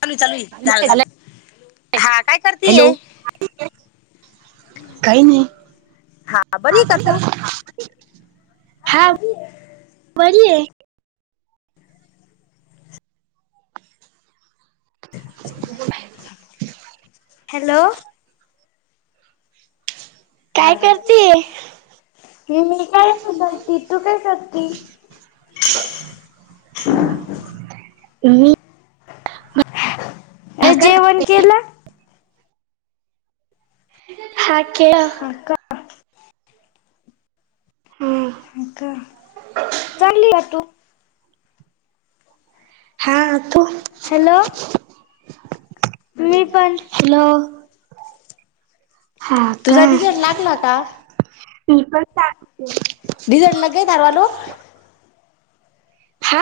चालू आहे, चालू आहे. झालं झालं हा काय [unintelligible] हॅलो. करतीये हा [inaudible] बरी आहे का तू हा, बरी ये. हॅलो. काय करते हे मी काय [inaudible] घलती तू काय करती ह [unintelligible] अ भाकर जेवण केलं. हा केल. हो का हम्म हो का, चागली का तू? हा तु हॅलो! मी पण, हॅलो! हा का, मी पण डिझल्ट लागेच [unintelligible] हा..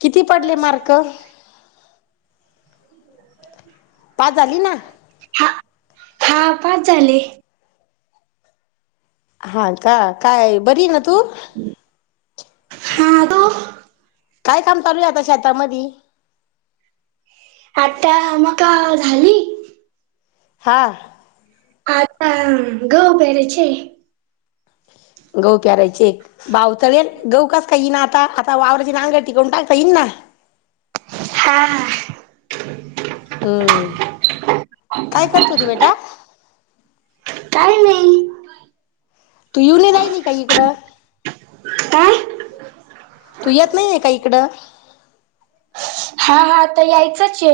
किती पडले मार्क? पास झाली ना, हा हा पास झाली. हा का काय बरी न हा का. काय काम चालू आहे आता शेतामध्ये. आठा म का झाली की. हां का गऊ पेराचे. गहू पेरायचे. बावचंलेलं गहू कसा काय येईल ना आता आता वावराची नागे टिकवून टाकता येईन ना. हा हा हम्म काय करत होती बेटा? काही नाही. तू येऊ नाही राहली काही इकडं? काय तू येत नाही आहेे का इकडं? हा हाता यायचच ये.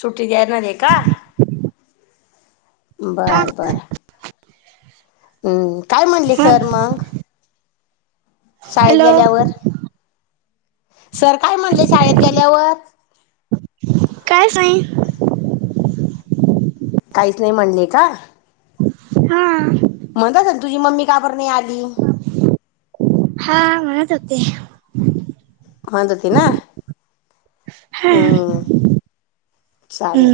सुट्टीत देणार आहे का? बरं बरं. हम्म हम्म, काय म्हणले हा सर मग? शाळेत हॅलो गेल्यावर, सर काय म्हणले शाळेत गेल्यावर? कायचं नाय. काहीच नाही म्हणले का? हा. म्हणतच तुझी मम्मी का बरं नाही आली? हा म्हणतं होते. म्हणतं होती ना. हा हम्म चालेल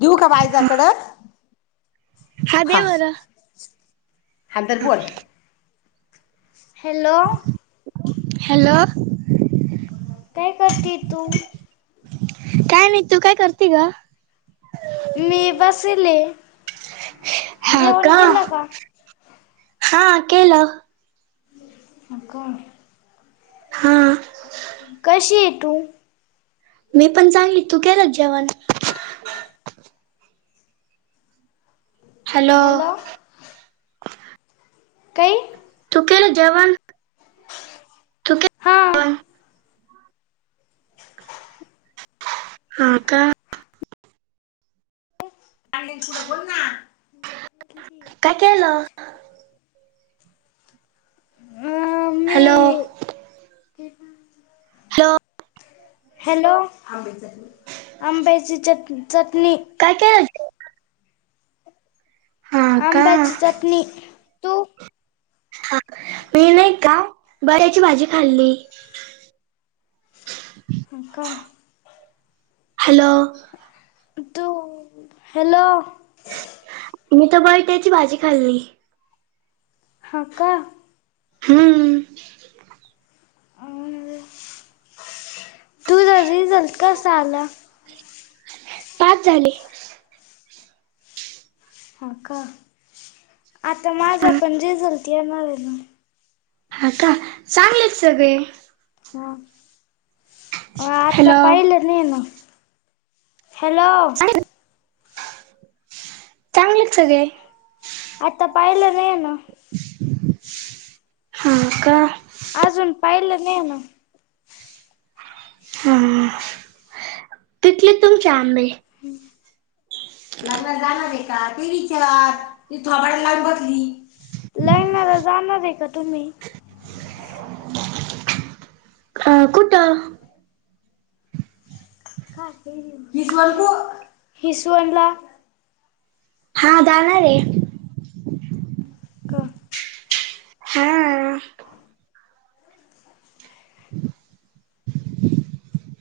देऊ का बायजा हा कडं? हा दे बरं. हा धर बोलं. हॅलो! हॅलो. काय करती तू? काय नाही तू काय करती व? मी बसेल आहे, जेवण केलं का? हा केलं. हा काय? हा. कशी आहेे तू? मी पण चांगली, तू केलं का जेवण? हॅलो. कई. तू केलं जेवण? हा वण. हा का. चाललीन पुढं बोल ना. काय केलं? [inaudible] हॅलो. [inaudible] हॅलो आंब्याची चटणी चटणी. काय केलंत? हा का आंब्याची चटणी. तू हा, मी नाही का बड्याची भाजी खाल्ली. हो का. हॅलो. तू हॅलो. मी तर बटाट्याची भाजी खाल्ली. हाव का? हां. अ... तुझा रिझल्ट कसा आला? पास झाले. हा का, आता माझा हा पण रिझल्ट येणार आहे ना. हा का, चांगलेत सगळे. हो, आता हॅलो पाहिलेत. नाही ना, हॅलो. चांगलेत सगळे. आत्ता पाहिलं नाही ना. हाव का? अजून पाहिलं नाही ना. हां, पितलेत तुमचे आंबे? लग्नाला जाणारे क, ते विचार ती थोबाड लावुन बतली. लग्नाला जाणारे का तुम्ही? अ... कुठं? हिसवळ बो हिसवनला. हा, जाणारे. क [inaudible] हंम्मं् [inaudible]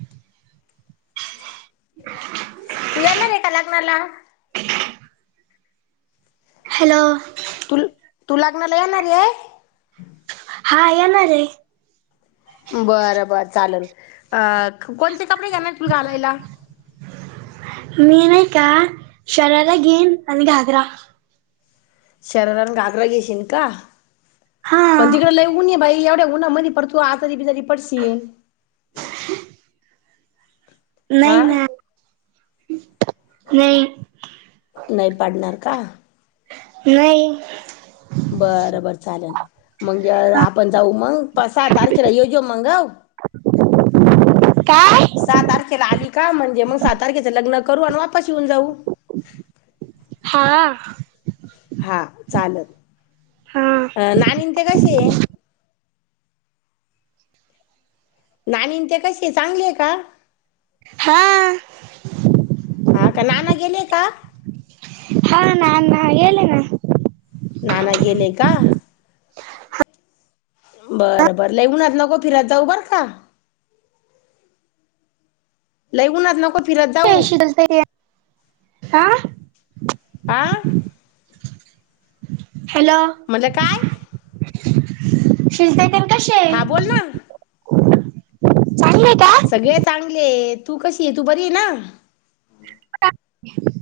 [inaudible] तू येणार आहे. का? लग्नाला?. हॅलो व. तु [inaudible] तू लग्नाला येणार आहे. हांअ येणार आहे. बरं -बरं चालेल अऔ कोणते कपडे घेणार तुम्हीं घालायला. मीं नाही कां शरारा घेईन आणि घागरा. शरार, घागरा. घेशील का? हा पण तिकडे लई उन बाई एवढ्या उन्हा मध परत. तू आजारी- बिजारी पडशील. नाही हा नां [unintelligible] नाहीत. नाही पाडणार का?. नाहीत. बरं -बर चालेलं मगे आपण जाऊ मग सहा तारखेला येऊजो मग काय सहा, तारखेला आली का? म्हणजे मग सात, तारखेचं लग्न करू आणि वापस येऊन जाऊ हांअं. हांअ चालेल हा नाणी ते कसे आहे. नाणी ते कशी कायं चांगलीय का? हांअं. हांअ कां? नाना गेले का?. [inaudible] हां नांं नाना गेले नां. नाना गेले कां?. बरं -बरं लई ऊनात नको फिरतं जाऊ बरं का? लई ऊूनात नको फिरत जाऊ. अशीस [unintelligible] हांअ. आं अ [unintelligible] हॅलो म्हणलं काय तब्बेत [unintelligible] तेन कसे आहे हा [inaudible] बोल ना चांगलंय का. सगळे चांगले तूं कशी आहे तूं बरी आहे नां. [unintelligible]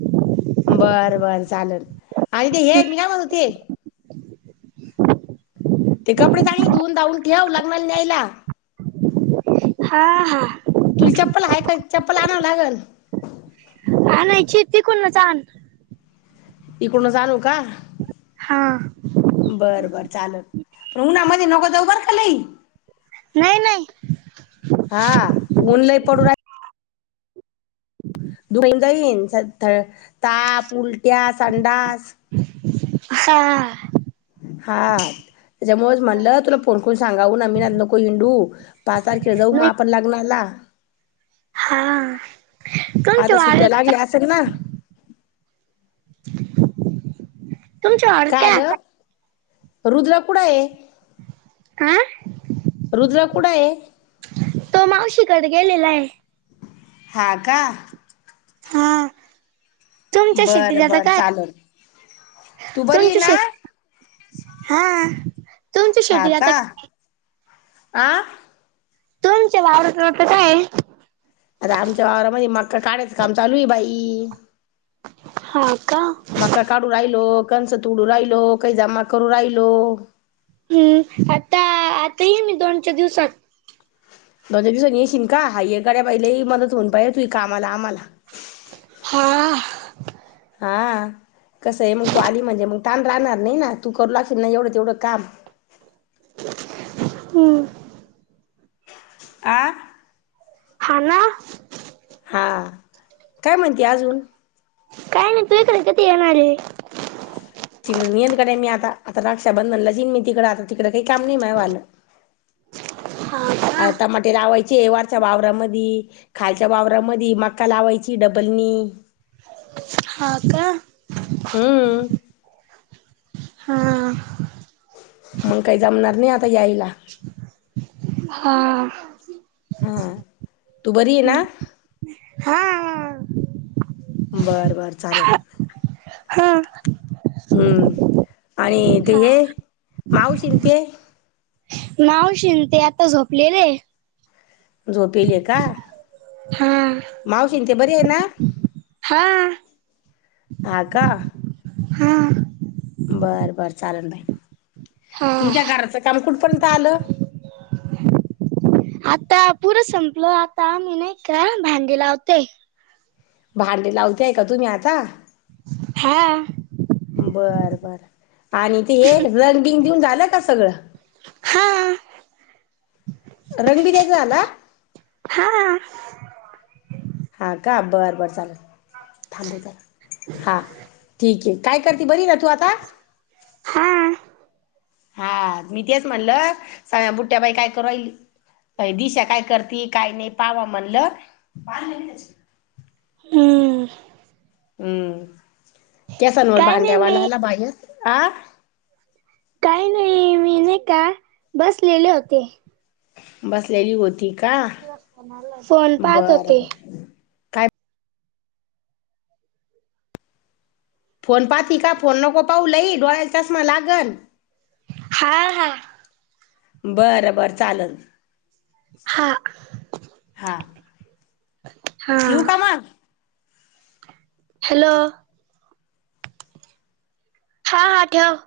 बरं -बर चालेल आणि ते हे मी कामत होते. ते कपडे चांगले धुन -धावून ठेवऊ लग्नांला न्यायला. हां- हां. तुला चप्पल आहेयं काय्, चप्पल आणावं लागल. आणायचीअ तीकूनचं आण. - ईकडून चं आणू का.? हांअ. बरं-बरं चालेल पणं उन्हामध्ये नको जाऊ बरं खालीई. नाहीई- नाहीई. हां ऊन लय पडून राहल्. धुैंगईन ताप, उलट्या, संडास. [inaudible] हा हा त्याच्यामुळेच म्हणलं तुला फोन करून सांगाव उन्हात नको हिंडू. पाच तारखेला जाऊ मग नाही आपण लग्नाला. हां आता सुट्ट्या लागल्या असेल ना. तुमच्या वावरात काय आलं आता रुद्रा कुठं आहे. हा रुद्र कुठं हाय. तो मावशीकडे गेलेला हाय ‌. हा का. हा तुमच्या शेतीत बर आता बर काय.. चालत तू बरी आहे तुमच्या ना? शेतीत हा तुमच्या हा शेतीत का आता काय आ. तुमचे [unintelligible] काय हाय आता आमच्या वावरामध्ये मक्का काढायचं काम चालू आहे बाई. हा का मका काढू राहिलो कणसं तोडू राहिलो काही जमा करू राहिलो. हम्म आता आता येईन मी दोन चार दिवसात. दोनज दिवसां येशील का हाय गाड्या बाई लय मदत होईल तुही कामाला आम्हाला. हा हा कसं आहे मग तू आली म्हणजे मग. ताण राहणार नाही ना तू करू लागशील ना एवढं तेवढं काम. हमं आ हा ना हा काय म्हणती अजून. काय नाही तू एकडे कधी येणार हाय. तिकडे [unintelligible] मी आता आता रक्षा बंधनला येईन मी तिकडं आता तिकडं काही काम नाही म वालं. [unintelligible] हा का आ टमाटे लावायचे वरच्या वावरामधी. खालच्या वावरामदी मक्का लावायची डबल नी. हा का. हम्म. हा. मंग काही जमणार नाही आता यायला. हा. हा तू बरी आहे ना? हा. बरं बरं चाललं. हा. हम्म आणि ते हे मावशी आणि ते मावशी आणि ते आता झोपलेले आहे. झोपेले का? हा. मावशीनं ती बरी ये ना? हा. हा का. हा. बरं बरं चालेल बाई हा तुमच्या घराचं काम कुठपर्यंत आलं? आता पुरं संपल आता आम्ही नायका भांडी लावतोय. भांडी लावतेय का तुम्ही आता? हा. बर बर आणि ते हे रंग बिंग देऊन झालं का सगळं? हा. रंग बी द्यायचा झाला? हा. हा का बरं बरं चालेल थांबव का हा ठीक ये. काय करती? बरी ये ना तू आ हा. हा मी तेच म्हणलं सगळ्या बुट्ट्या बाई काय करू राहीली? बाई दिशा काय करती, काय नाय पाहाव म्हणलं. हम्म. हम्म केसांवर काय नाही मी भांड्यावाला आला बायर आ काय नाई मी नाई का बसलेले होते. बसलेली होती का? फोन पाहत बरं होते बरं. फोन पाहती का? फोन नको पाहु लई डोळ्याला चष्मा लागलं. हा हा. बरं बरं चाललं. हा हा हा. ठेवू का मग हॅलो. हां हां ठेव.